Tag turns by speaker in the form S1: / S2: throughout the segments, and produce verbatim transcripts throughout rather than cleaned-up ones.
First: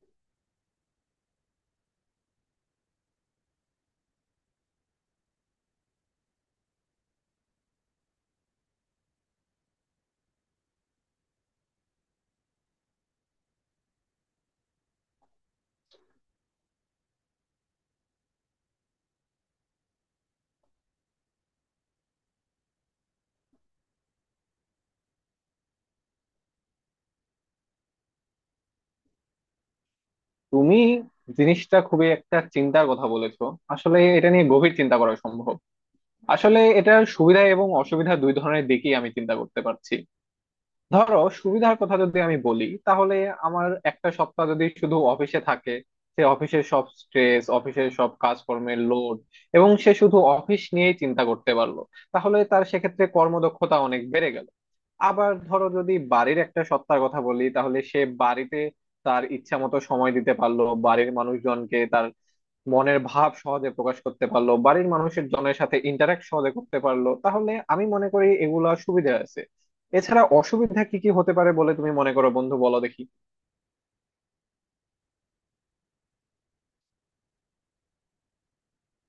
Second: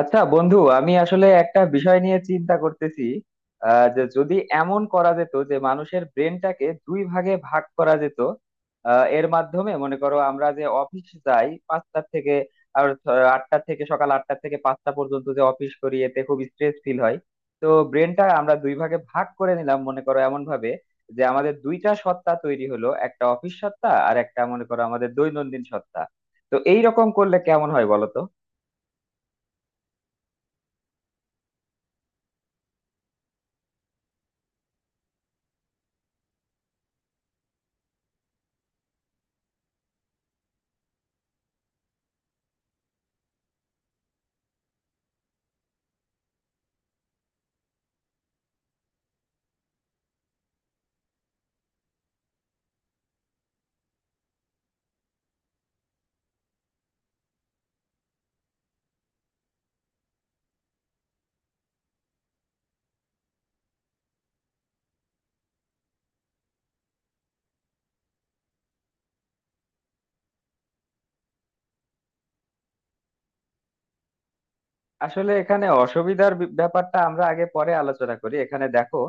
S1: আচ্ছা বন্ধু, আমি আসলে একটা বিষয় নিয়ে চিন্তা করতেছি আহ, যে যদি এমন করা যেত যে মানুষের ব্রেনটাকে দুই ভাগে ভাগ করা যেত। আহ, এর মাধ্যমে মনে করো আমরা যে অফিস যাই পাঁচটা থেকে, আর ছ- আটটা থেকে, সকাল আটটা থেকে পাঁচটা পর্যন্ত যে অফিস করি এতে খুব স্ট্রেস ফিল হয়। তো ব্রেনটা আমরা দুই ভাগে ভাগ করে নিলাম মনে করো, এমন ভাবে যে আমাদের দুইটা সত্তা তৈরি হলো, একটা অফিস সত্তা আর একটা মনে করো আমাদের দৈনন্দিন সত্তা। তো এইরকম করলে কেমন হয় বলো তো?
S2: তুমি জিনিসটা খুবই একটা চিন্তার কথা বলেছো। আসলে এটা নিয়ে গভীর চিন্তা করা সম্ভব। আসলে এটার সুবিধা এবং অসুবিধা দুই ধরনের দিকই আমি চিন্তা করতে পারছি। ধরো, সুবিধার কথা যদি আমি বলি, তাহলে আমার একটা সপ্তাহ যদি শুধু অফিসে থাকে, সে অফিসের সব স্ট্রেস, অফিসের সব কাজকর্মের লোড এবং সে শুধু অফিস নিয়েই চিন্তা করতে পারলো, তাহলে তার সেক্ষেত্রে কর্মদক্ষতা অনেক বেড়ে গেল। আবার ধরো, যদি বাড়ির একটা সত্তার কথা বলি, তাহলে সে বাড়িতে তার ইচ্ছা মতো সময় দিতে পারলো, বাড়ির মানুষজনকে তার মনের ভাব সহজে প্রকাশ করতে পারলো, বাড়ির মানুষের জনের সাথে ইন্টারাক্ট সহজে করতে পারলো। তাহলে আমি মনে করি এগুলা সুবিধা আছে। এছাড়া অসুবিধা কি কি হতে পারে বলে তুমি মনে করো, বন্ধু, বলো দেখি।
S1: আসলে এখানে অসুবিধার বি- ব্যাপারটা আমরা আগে পরে আলোচনা করি। এখানে দেখো,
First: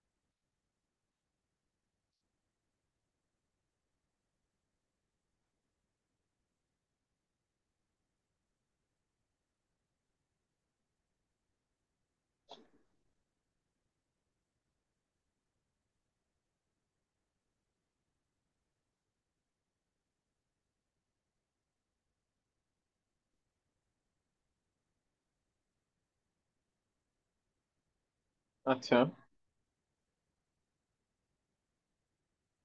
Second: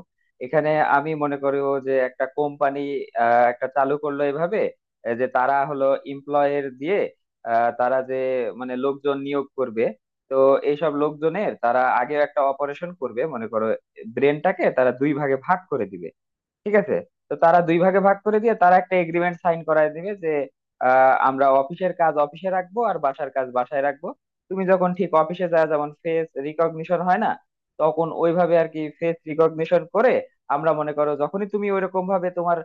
S1: এখানে আমি মনে করি ও যে একটা কোম্পানি একটা চালু করলো এভাবে, আহ, যে তারা হলো এমপ্লয়ের দিয়ে আহ, তারা যে মানে লোকজন নিয়োগ করবে। তো এইসব লোকজনের তারা আগে একটা অপারেশন করবে মনে করো, ব্রেনটাকে তারা দুই ভাগে ভাগ করে দিবে, ঠিক আছে। তো তারা দুই ভাগে ভাগ করে দিয়ে তারা একটা এগ্রিমেন্ট সাইন করায় দিবে যে আহ, আমরা অফিসের কাজ অফিসে রাখবো আর বাসার কাজ বাসায় রাখবো। তুমি যখন ঠিক অফিসে যায় যেমন ফেস রিকগনিশন হয় না, তখন ওইভাবে আর কি
S2: আচ্ছা।
S1: ফেস রিকগনিশন করে। আমরা মনে করো যখনই তুমি ওইরকম ভাবে তোমার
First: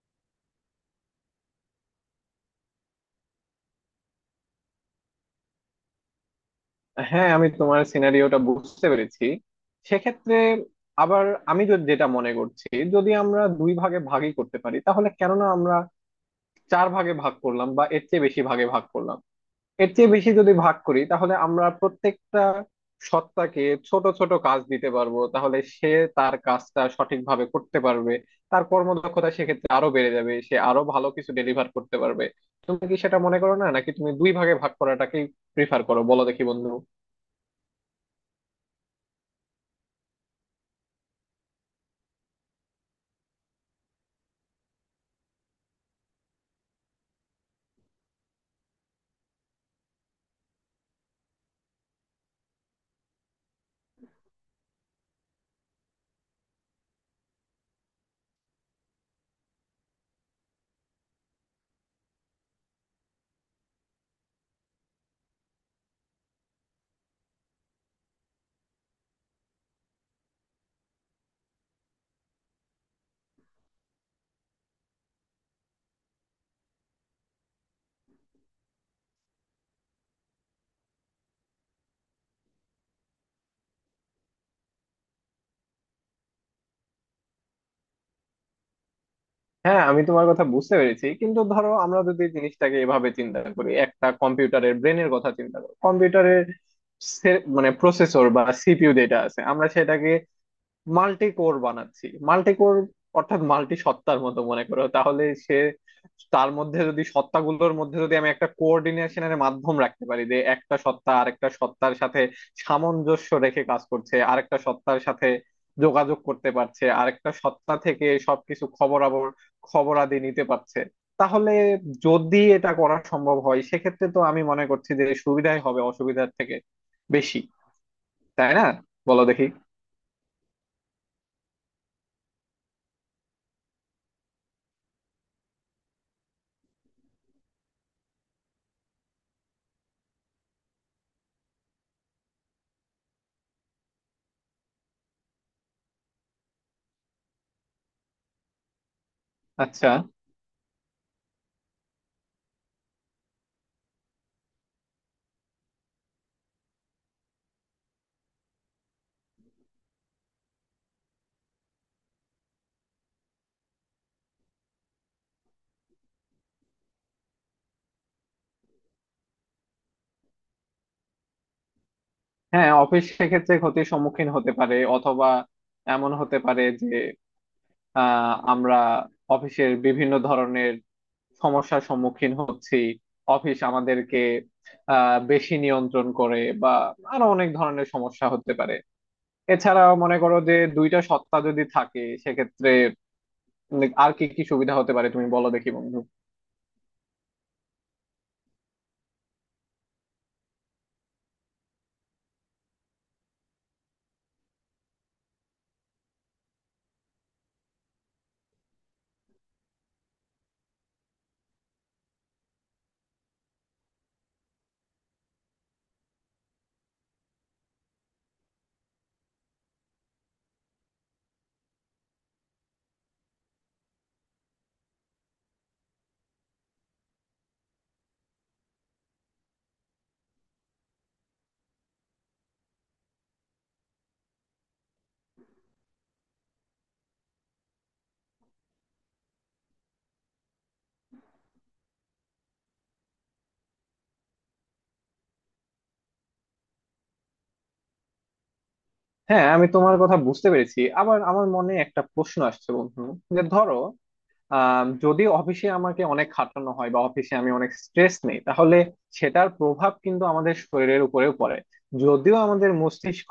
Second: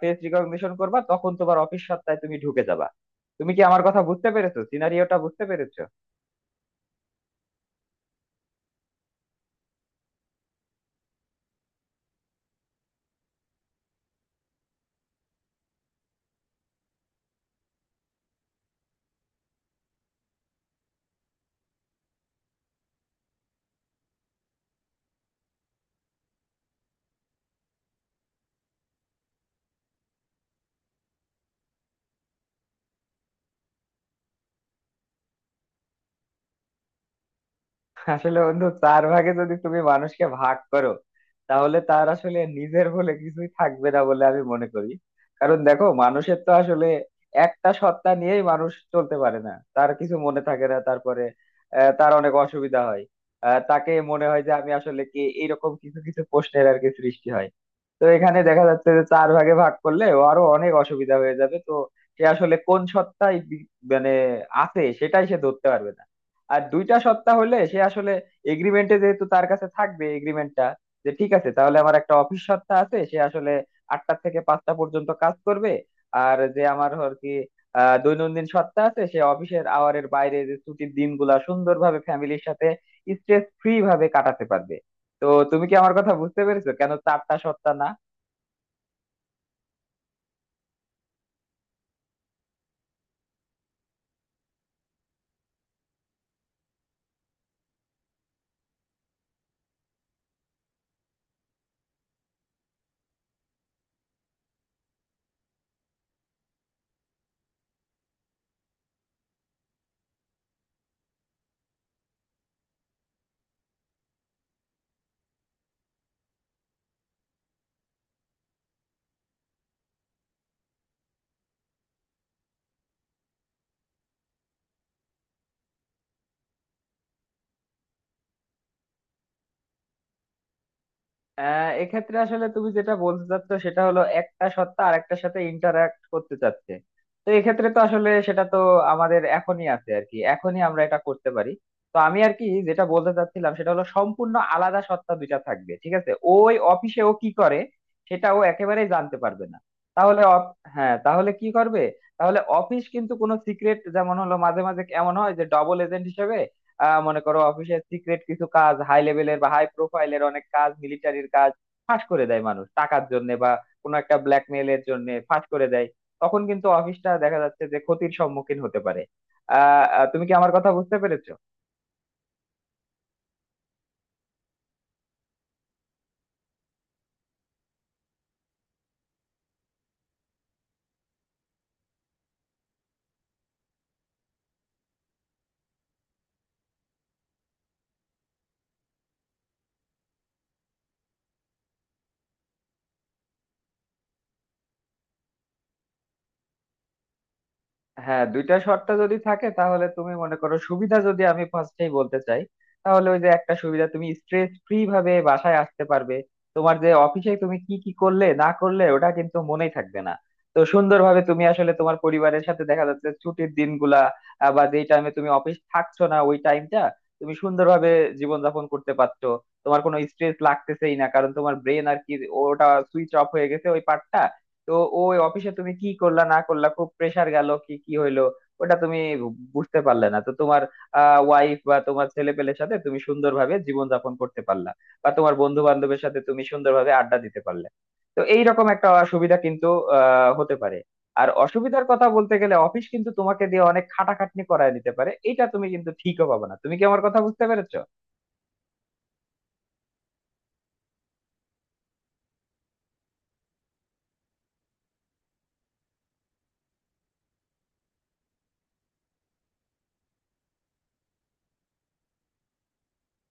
S1: ফেস রিকগনিশন করবা তখন তোমার অফিস সত্তায় তুমি ঢুকে যাবা। তুমি কি আমার কথা বুঝতে পেরেছো? সিনারিওটা বুঝতে পেরেছো?
S2: হ্যাঁ, আমি তোমার সিনারিওটা বুঝতে পেরেছি। সেক্ষেত্রে আবার আমি যদি যেটা মনে করছি, যদি আমরা দুই ভাগে ভাগই করতে পারি তাহলে কেননা আমরা চার ভাগে ভাগ করলাম বা এর চেয়ে বেশি ভাগে ভাগ করলাম, এর চেয়ে বেশি যদি ভাগ করি তাহলে আমরা প্রত্যেকটা সত্তাকে ছোট ছোট কাজ দিতে পারবো, তাহলে সে তার কাজটা সঠিকভাবে করতে পারবে। তার কর্মদক্ষতা সেক্ষেত্রে আরো বেড়ে যাবে, সে আরো ভালো কিছু ডেলিভার করতে পারবে। তুমি কি সেটা মনে করো না, নাকি তুমি দুই ভাগে ভাগ করাটাকেই প্রিফার করো, বলো দেখি বন্ধু।
S1: আসলে বন্ধু, চার ভাগে যদি তুমি মানুষকে ভাগ করো তাহলে তার আসলে নিজের বলে কিছুই থাকবে না বলে আমি মনে করি। কারণ দেখো, মানুষের তো আসলে একটা সত্তা নিয়েই মানুষ চলতে পারে না, তার কিছু মনে থাকে না। তারপরে আহ, তার অনেক অসুবিধা হয়। আহ, তাকে মনে হয় যে আমি আসলে কে, এরকম কিছু কিছু প্রশ্নের আর কি সৃষ্টি হয়। তো এখানে দেখা যাচ্ছে যে চার ভাগে ভাগ করলে ও আরো অনেক অসুবিধা হয়ে যাবে। তো সে আসলে কোন সত্তায় বি- মানে আছে সেটাই সে ধরতে পারবে না। আর দুইটা সপ্তাহ হলে সে আসলে এগ্রিমেন্টে যেহেতু তার কাছে থাকবে এগ্রিমেন্টটা, যে ঠিক আছে তাহলে আমার একটা অফিস সপ্তাহ আছে, সে আসলে আটটা থেকে পাঁচটা পর্যন্ত কাজ করবে। আর যে আমার আর কি আহ, দৈনন্দিন সপ্তাহ আছে সে অফিসের আওয়ারের বাইরে যে ছুটির দিনগুলা সুন্দরভাবে ফ্যামিলির সাথে স্ট্রেস ফ্রি ভাবে কাটাতে পারবে। তো তুমি কি আমার কথা বুঝতে পেরেছো কেন চারটা সপ্তাহ না?
S2: হ্যাঁ, আমি তোমার কথা বুঝতে পেরেছি, কিন্তু ধরো আমরা যদি জিনিসটাকে এভাবে চিন্তা করি, একটা কম্পিউটারের ব্রেনের কথা চিন্তা করো, কম্পিউটারের সে- মানে প্রসেসর বা সিপিইউ যেটা আছে, আমরা সেটাকে মাল্টি কোর বানাচ্ছি, মাল্টি কোর, অর্থাৎ মাল্টি সত্তার মতো, মনে করো। তাহলে সে তার মধ্যে যদি, সত্তাগুলোর মধ্যে যদি আমি একটা কোঅর্ডিনেশনের মাধ্যম রাখতে পারি, যে একটা সত্তা আরেকটা সত্তার সাথে সামঞ্জস্য রেখে কাজ করছে, আরেকটা সত্তার সাথে যোগাযোগ করতে পারছে, আরেকটা সত্তা থেকে সবকিছু খবরাবর খবরাদি নিতে পারছে, তাহলে যদি এটা করা সম্ভব হয় সেক্ষেত্রে তো আমি মনে করছি যে সুবিধাই হবে অসুবিধার থেকে বেশি। তাই না? বলো দেখি।
S1: আহ এক্ষেত্রে আসলে তুমি যেটা বলতে চাচ্ছ সেটা হলো একটা সত্তা আর একটার সাথে ইন্টারাক্ট করতে চাচ্ছে। তো এক্ষেত্রে তো আসলে সেটা তো আমাদের এখনই আছে আর কি, এখনই আমরা এটা করতে পারি। তো আমি আর কি যেটা বলতে চাচ্ছিলাম সেটা হলো সম্পূর্ণ আলাদা সত্তা দুইটা থাকবে, ঠিক আছে। ওই অফিসে ও কি করে সেটা ও একেবারেই জানতে পারবে না।
S2: আচ্ছা।
S1: তাহলে অফ- হ্যাঁ, তাহলে কি করবে? তাহলে অফিস কিন্তু কোনো সিক্রেট, যেমন হলো মাঝে মাঝে এমন হয় যে ডবল এজেন্ট হিসেবে আহ মনে করো অফিসের সিক্রেট কিছু কাজ, হাই লেভেলের বা হাই প্রোফাইলের অনেক কাজ, মিলিটারির কাজ ফাঁস করে দেয় মানুষ টাকার জন্য বা কোনো একটা ব্ল্যাকমেইলের জন্য ফাঁস করে দেয়। তখন কিন্তু অফিসটা দেখা যাচ্ছে যে ক্ষতির সম্মুখীন হতে পারে। আহ আহ, তুমি কি আমার কথা বুঝতে পেরেছো?
S2: হ্যাঁ, অফিস সেক্ষেত্রে ক্ষতির সম্মুখীন হতে পারে, অথবা এমন হতে পারে যে আহ, আমরা অফিসের বিভিন্ন ধরনের সমস্যার সম্মুখীন হচ্ছি, অফিস আমাদেরকে আহ, বেশি নিয়ন্ত্রণ করে, বা আরো অনেক ধরনের সমস্যা হতে পারে। এছাড়া মনে করো, যে দুইটা সত্তা যদি থাকে সেক্ষেত্রে উম, আর কি কি সুবিধা হতে পারে তুমি বলো দেখি বন্ধু।
S1: হ্যাঁ, দুইটা শর্ত যদি থাকে তাহলে তুমি মনে করো, সুবিধা যদি আমি ফার্স্টেই বলতে চাই তাহলে ওই যে একটা সুবিধা, তুমি স্ট্রেস ফ্রি ভাবে বাসায় আসতে পারবে। তোমার যে অফিসে তুমি কি কি করলে না করলে ওটা কিন্তু মনেই থাকবে না। তো সুন্দরভাবে তুমি আসলে তোমার পরিবারের সাথে দেখা যাচ্ছে ছুটির দিনগুলা, আহ, বা যেই টাইমে তুমি অফিস থাকছো না ওই টাইমটা তুমি সুন্দরভাবে জীবনযাপন করতে পারছো। তোমার কোনো স্ট্রেস লাগতেছেই না, কারণ তোমার ব্রেন আর কি ওটা সুইচ অফ হয়ে গেছে, ওই পার্টটা। তো ওই অফিসে তুমি কি করলা না করলা, খুব প্রেসার গেল, কি কি হইলো, ওটা তুমি বুঝতে পারলে না। তো তোমার আহ ওয়াইফ বা তোমার ছেলে পেলের সাথে তুমি সুন্দরভাবে জীবনযাপন করতে পারলা, বা তোমার বন্ধু বান্ধবের সাথে তুমি সুন্দরভাবে আড্ডা দিতে পারলে। তো এইরকম একটা অসুবিধা কিন্তু আহ হতে পারে। আর অসুবিধার কথা বলতে গেলে, অফিস কিন্তু তোমাকে দিয়ে অনেক খাটাখাটনি করায় দিতে পারে, এটা তুমি কিন্তু ঠিকও পাবে না। তুমি কি আমার কথা বুঝতে পেরেছো?
S2: হ্যাঁ, আমি তোমার কথা বুঝতে পেরেছি। আবার আমার মনে একটা প্রশ্ন আসছে বন্ধু, যে ধরো, আম, যদি অফিসে আমাকে অনেক খাটানো হয় বা অফিসে আমি অনেক স্ট্রেস নেই, তাহলে সেটার প্রভাব কিন্তু আমাদের শরীরের উপরেও পড়ে। যদিও আমাদের মস্তিষ্ক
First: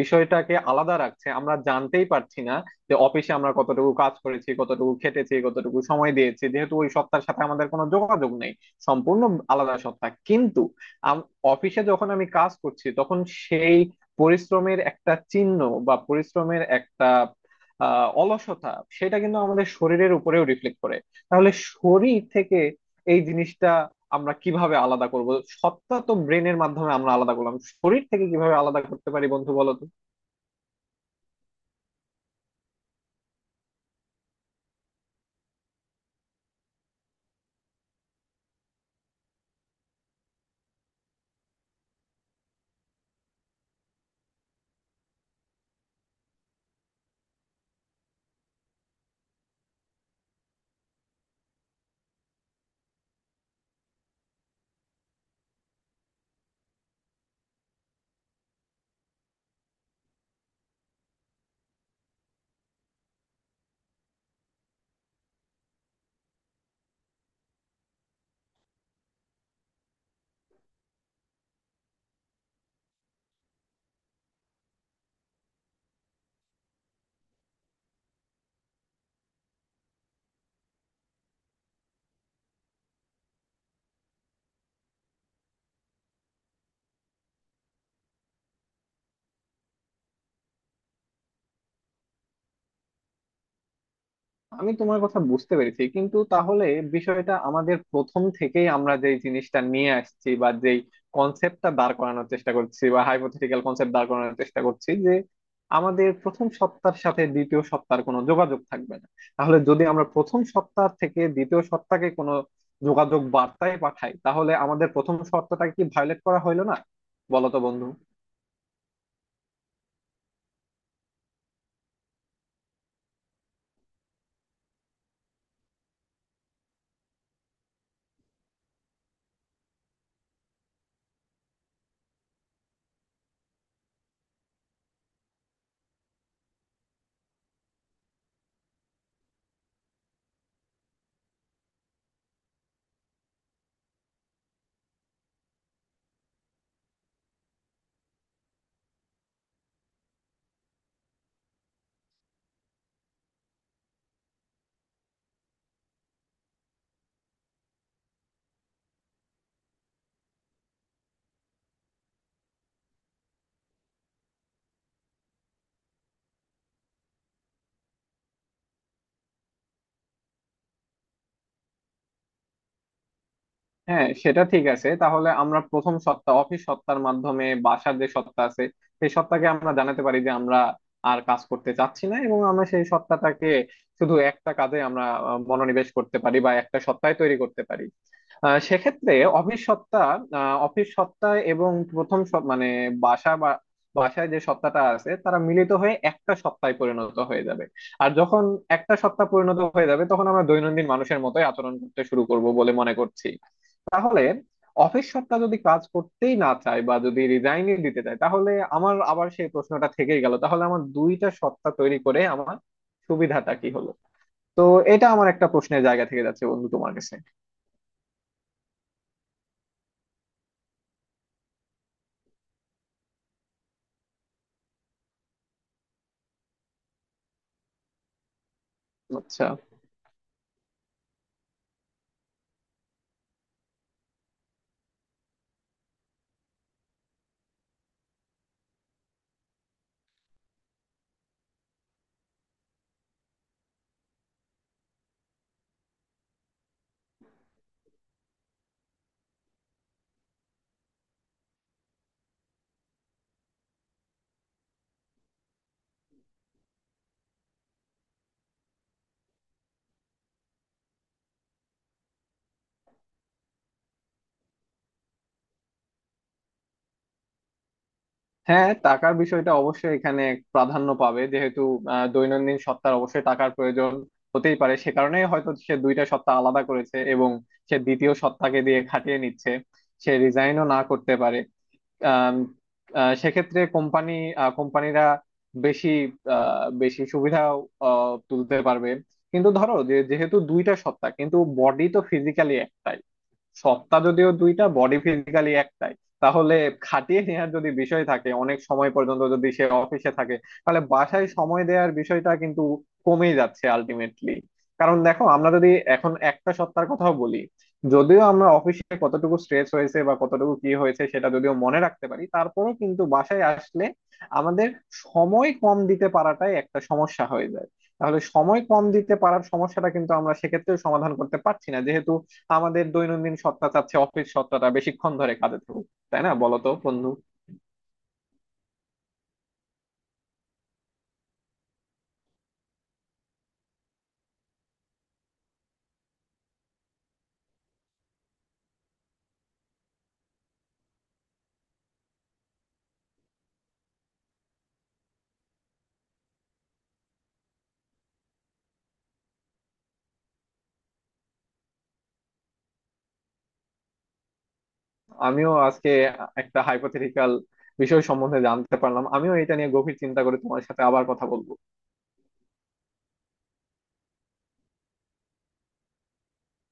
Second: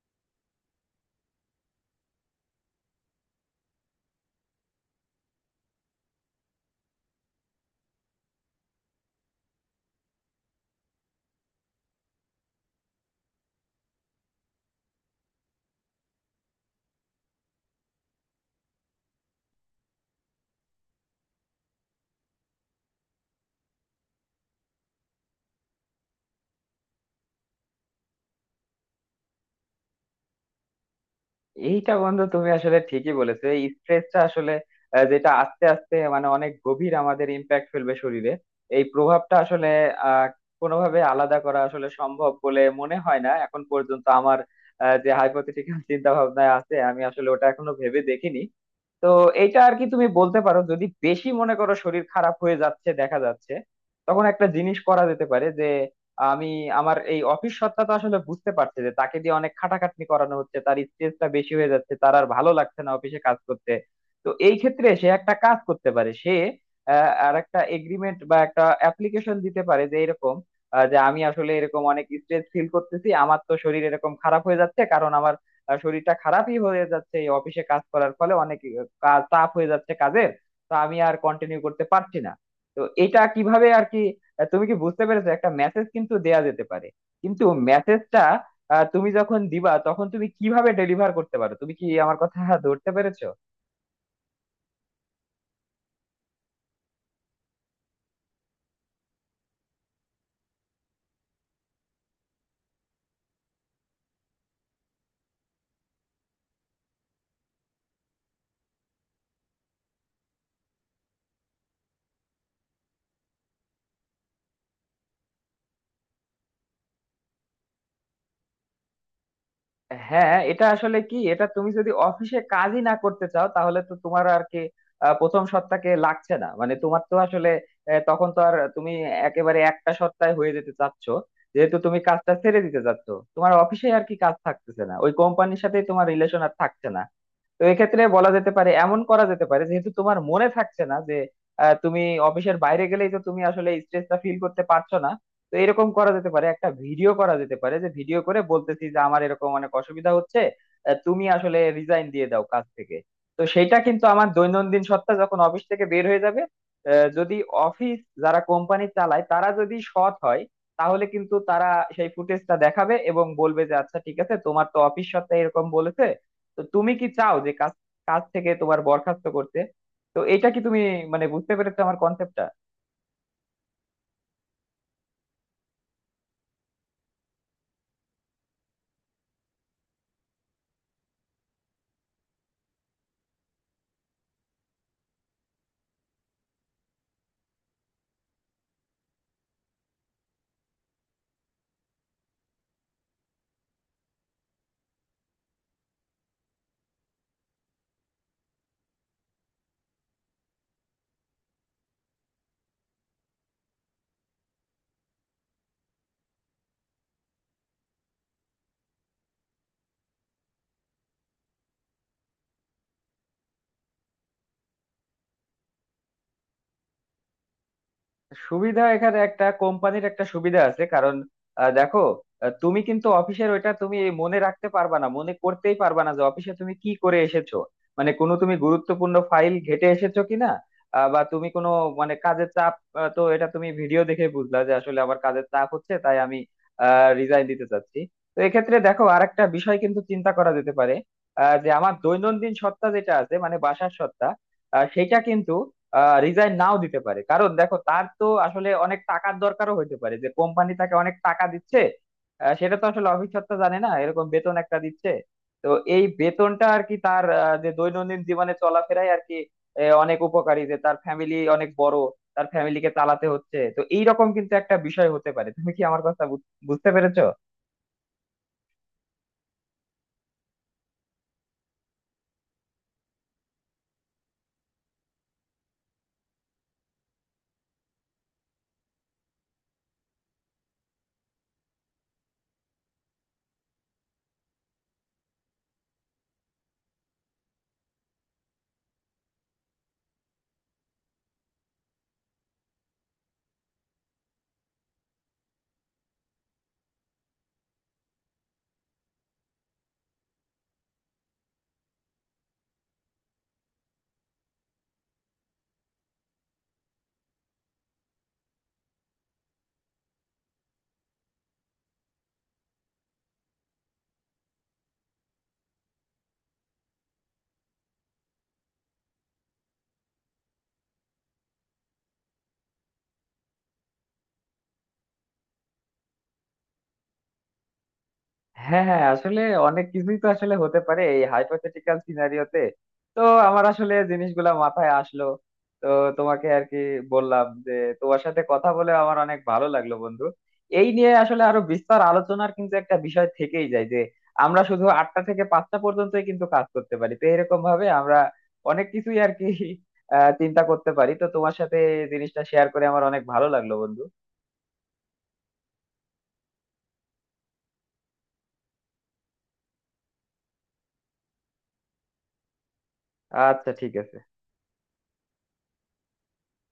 S2: বিষয়টাকে আলাদা রাখছে, আমরা জানতেই পারছি না যে অফিসে আমরা কতটুকু কাজ করেছি, কতটুকু খেটেছি, কতটুকু সময় দিয়েছি, যেহেতু ওই সত্তার সাথে আমাদের কোনো যোগাযোগ নেই। সম্পূর্ণ আলাদা সত্তা। কিন্তু আম- অফিসে যখন আমি কাজ করছি তখন সেই পরিশ্রমের একটা চিহ্ন, বা পরিশ্রমের একটা আহ অলসতা, সেটা কিন্তু আমাদের শরীরের উপরেও রিফ্লেক্ট করে। তাহলে শরীর থেকে এই জিনিসটা আমরা কিভাবে আলাদা করব? সত্তা তো ব্রেনের মাধ্যমে আমরা আলাদা করলাম, শরীর থেকে কিভাবে আলাদা করতে পারি বন্ধু, বলো তো।
S1: এইটা বন্ধু তুমি আসলে ঠিকই বলেছো, এই স্ট্রেসটা আসলে আহ, যেটা আস্তে আস্তে মানে অনেক গভীর আমাদের ইম্প্যাক্ট ফেলবে শরীরে। এই প্রভাবটা আসলে আহ কোনোভাবে আলাদা করা আসলে সম্ভব বলে মনে হয় না এখন পর্যন্ত আমার। আহ, যে হাইপোথেটিক্যাল চিন্তা ভাবনায় আছে আমি আসলে ওটা এখনো ভেবে দেখিনি। তো এইটা আর কি তুমি বলতে পারো, যদি বেশি মনে করো শরীর খারাপ হয়ে যাচ্ছে দেখা যাচ্ছে, তখন একটা জিনিস করা যেতে পারে যে আমি আমার এই অফিস সত্তা তো আসলে বুঝতে পারছে যে তাকে দিয়ে অনেক খাটাখাটনি করানো হচ্ছে, তার স্ট্রেসটা বেশি হয়ে যাচ্ছে, তার আর ভালো লাগছে না অফিসে কাজ করতে। তো এই ক্ষেত্রে সে একটা কাজ করতে পারে, সে আহ, আর একটা এগ্রিমেন্ট বা একটা অ্যাপ্লিকেশন দিতে পারে যে এরকম আহ, যে আমি আসলে এরকম অনেক স্ট্রেস ফিল করতেছি, আমার তো শরীর এরকম খারাপ হয়ে যাচ্ছে, কারণ আমার আহ, শরীরটা খারাপই হয়ে যাচ্ছে এই অফিসে কাজ করার ফলে, অনেক আহ, কাজ চাপ হয়ে যাচ্ছে কাজের, তো আমি আর কন্টিনিউ করতে পারছি না। তো এটা কিভাবে আর কি, আহ তুমি কি বুঝতে পেরেছো, একটা মেসেজ কিন্তু দেয়া যেতে পারে। কিন্তু মেসেজটা তুমি যখন দিবা তখন তুমি কিভাবে ডেলিভার করতে পারো? তুমি কি আমার কথা ধরতে পেরেছো?
S2: আমি তোমার কথা বুঝতে পেরেছি, কিন্তু তাহলে বিষয়টা আমাদের প্রথম থেকেই আমরা যেই জিনিসটা নিয়ে আসছি, বা যেই কনসেপ্টটা দাঁড় করানোর চেষ্টা করছি, বা হাইপোথেটিক্যাল কনসেপ্ট দাঁড় করানোর চেষ্টা করছি, যে আমাদের প্রথম সপ্তাহের সাথে দ্বিতীয় সপ্তাহের কোনো যোগাযোগ থাকবে না। তাহলে যদি আমরা প্রথম সপ্তাহ থেকে দ্বিতীয় সপ্তাহে কোনো যোগাযোগ বার্তায় পাঠাই, তাহলে আমাদের প্রথম সপ্তাহটাকে কি ভায়োলেট করা হইলো না, বলো তো বন্ধু।
S1: হ্যাঁ এটা আসলে কি, এটা তুমি যদি অফিসে কাজই না করতে চাও তাহলে তো তোমার আর কি আহ, প্রথম সপ্তাহে লাগছে না, মানে তোমার তো আসলে আহ, তখন তো আর তুমি একেবারে একটা সপ্তাহে হয়ে যেতে চাচ্ছ, যেহেতু তুমি কাজটা ছেড়ে দিতে চাচ্ছ, তোমার অফিসে আর কি কাজ থাকতেছে না, ওই কোম্পানির সাথেই তোমার রিলেশন আর থাকছে না। তো এক্ষেত্রে বলা যেতে পারে, এমন করা যেতে পারে, যেহেতু তোমার মনে থাকছে না যে আহ, তুমি অফিসের বাইরে গেলেই তো তুমি আসলে স্ট্রেসটা ফিল করতে পারছো না। তো এরকম করা যেতে পারে একটা ভিডিও করা যেতে পারে, যে ভিডিও করে বলতেছি যে আমার এরকম অনেক অসুবিধা হচ্ছে, আহ, তুমি আসলে রিজাইন দিয়ে দাও কাজ থেকে। তো সেটা কিন্তু আমার দৈনন্দিন সত্তা যখন অফিস থেকে বের হয়ে যাবে, আহ, যদি অফিস যারা কোম্পানি চালায় তারা যদি সৎ হয় তাহলে কিন্তু তারা সেই ফুটেজটা দেখাবে এবং বলবে যে আচ্ছা ঠিক আছে, তোমার তো অফিস সত্তা এরকম বলেছে। তো তুমি কি চাও যে কাজ কাজ থেকে তোমার বরখাস্ত করতে? তো এটা কি তুমি মানে বুঝতে পেরেছো আমার কনসেপ্টটা?
S2: হ্যাঁ, সেটা ঠিক আছে। তাহলে আমরা প্রথম সত্তা অফিস সত্তার মাধ্যমে বাসার যে সত্তা আছে সেই সত্তাকে আমরা জানাতে পারি যে আমরা আর কাজ করতে চাচ্ছি না, এবং আমরা সেই সত্তাটাকে শুধু একটা কাজে আমরা আহ, মনোনিবেশ করতে পারি, বা একটা সত্তায় তৈরি করতে পারি। আহ, সেক্ষেত্রে অফিস সত্তা আহ, অফিস সত্তা এবং প্রথম সত- মানে বাসা, বা বাসায় যে সত্তাটা আছে, তারা মিলিত হয়ে একটা সত্তায় পরিণত হয়ে যাবে। আর যখন একটা সত্তা পরিণত হয়ে যাবে তখন আমরা দৈনন্দিন মানুষের মতোই আচরণ করতে শুরু করব বলে মনে করছি। তাহলে অফিস সত্তা যদি কাজ করতেই না চায়, বা যদি রিজাইনই দিতে চায়, তাহলে আমার আবার সেই প্রশ্নটা থেকেই গেল, তাহলে আমার দুইটা সত্তা তৈরি করে আমার সুবিধাটা কি হলো? তো এটা আমার একটা প্রশ্নের জায়গা থেকে যাচ্ছে বন্ধু তোমার কাছে।
S1: সুবিধা এখানে একটা কোম্পানির একটা সুবিধা আছে, কারণ আহ, দেখো আহ, তুমি কিন্তু অফিসের ওইটা তুমি মনে রাখতে পারবা না, মনে করতেই পারবা না যে অফিসে তুমি কি করে এসেছো, মানে কোনো তুমি গুরুত্বপূর্ণ
S2: আচ্ছা।
S1: ফাইল ঘেটে এসেছো কিনা, আহ, বা তুমি কোনো, মানে কাজের চাপ, আহ, তো এটা তুমি ভিডিও দেখে বুঝলা যে আসলে আমার কাজের চাপ হচ্ছে, তাই আমি রিজাইন দিতে চাচ্ছি। তো এক্ষেত্রে দেখো আরেকটা বিষয় কিন্তু চিন্তা করা যেতে পারে, আহ, যে আমার দৈনন্দিন সত্তা যেটা আছে মানে বাসার সত্তা, আহ, সেটা কিন্তু রিজাইন নাও দিতে পারে। কারণ দেখো তার তো আসলে অনেক টাকার দরকারও হইতে পারে, যে কোম্পানি তাকে অনেক টাকা দিচ্ছে, আহ, সেটা তো আসলে অফিস সত্ত্বা জানে না এরকম বেতন একটা দিচ্ছে। তো এই বেতনটা আর কি তার আহ, যে দৈনন্দিন জীবনে চলাফেরায় আর কি আহ, অনেক উপকারী, যে তার ফ্যামিলি অনেক বড়, তার ফ্যামিলিকে চালাতে হচ্ছে। তো এইরকম কিন্তু একটা বিষয় হতে পারে। তুমি কি আমার কথা বুঝ- বুঝতে পেরেছো?
S2: হ্যাঁ, টাকার বিষয়টা অবশ্যই এখানে প্রাধান্য পাবে, যেহেতু আহ, দৈনন্দিন সত্তার অবশ্যই টাকার প্রয়োজন হতেই পারে। সে কারণেই হয়তো সে দুইটা সত্তা আলাদা করেছে এবং সে দ্বিতীয় সত্তাকে দিয়ে খাটিয়ে নিচ্ছে। সে রিজাইনও না করতে পারে। আম, আহ, সেক্ষেত্রে কোম্পানি কোম্পানিরা বেশি, আহ, বেশি সুবিধা তুলতে পারবে। কিন্তু ধরো যে, যেহেতু দুইটা সত্তা কিন্তু বডি তো ফিজিক্যালি একটাই, সত্তা যদিও দুইটা বডি ফিজিক্যালি একটাই, তাহলে খাটিয়ে নেওয়ার যদি বিষয় থাকে, অনেক সময় পর্যন্ত যদি সে অফিসে থাকে, তাহলে বাসায় সময় দেওয়ার বিষয়টা কিন্তু কমে যাচ্ছে আলটিমেটলি। কারণ দেখো, আমরা যদি এখন একটা সত্তার কথাও বলি, যদিও আমরা অফিসে কতটুকু স্ট্রেস হয়েছে বা কতটুকু কি হয়েছে সেটা যদিও মনে রাখতে পারি, তারপরেও কিন্তু বাসায় আসলে আমাদের সময় কম দিতে পারাটাই একটা সমস্যা হয়ে যায়। তাহলে সময় কম দিতে পারার সমস্যাটা কিন্তু আমরা সেক্ষেত্রেও সমাধান করতে পারছি না, যেহেতু আমাদের দৈনন্দিন সত্তা চাচ্ছে অফিস সত্তাটা বেশিক্ষণ ধরে কাজে থাকুক। তাই না, বলো তো বন্ধু।
S1: হ্যাঁ, হ্যাঁ, আসলে অনেক কিছুই তো আসলে হতে পারে এই হাইপোথেটিক্যাল সিনারিওতে। তো আমার আসলে জিনিসগুলা মাথায় আসলো, তো তোমাকে আর কি বললাম যে তোমার সাথে কথা বলে আমার অনেক ভালো লাগলো বন্ধু। এই নিয়ে আসলে আরো বিস্তর আলোচনার কিন্তু একটা বিষয় থেকেই যায়, যে আমরা শুধু আটটা থেকে পাঁচটা পর্যন্তই কিন্তু কাজ করতে পারি। তো এরকম ভাবে আমরা অনেক কিছুই আর কি আহ চিন্তা করতে পারি। তো তোমার সাথে এই জিনিসটা শেয়ার করে আমার অনেক ভালো লাগলো বন্ধু।
S2: আমিও আজকে একটা হাইপোথেটিক্যাল বিষয় সম্বন্ধে জানতে পারলাম। আমিও এটা নিয়ে গভীর চিন্তা করে তোমার সাথে আবার কথা বলবো।
S1: আচ্ছা, ঠিক আছে।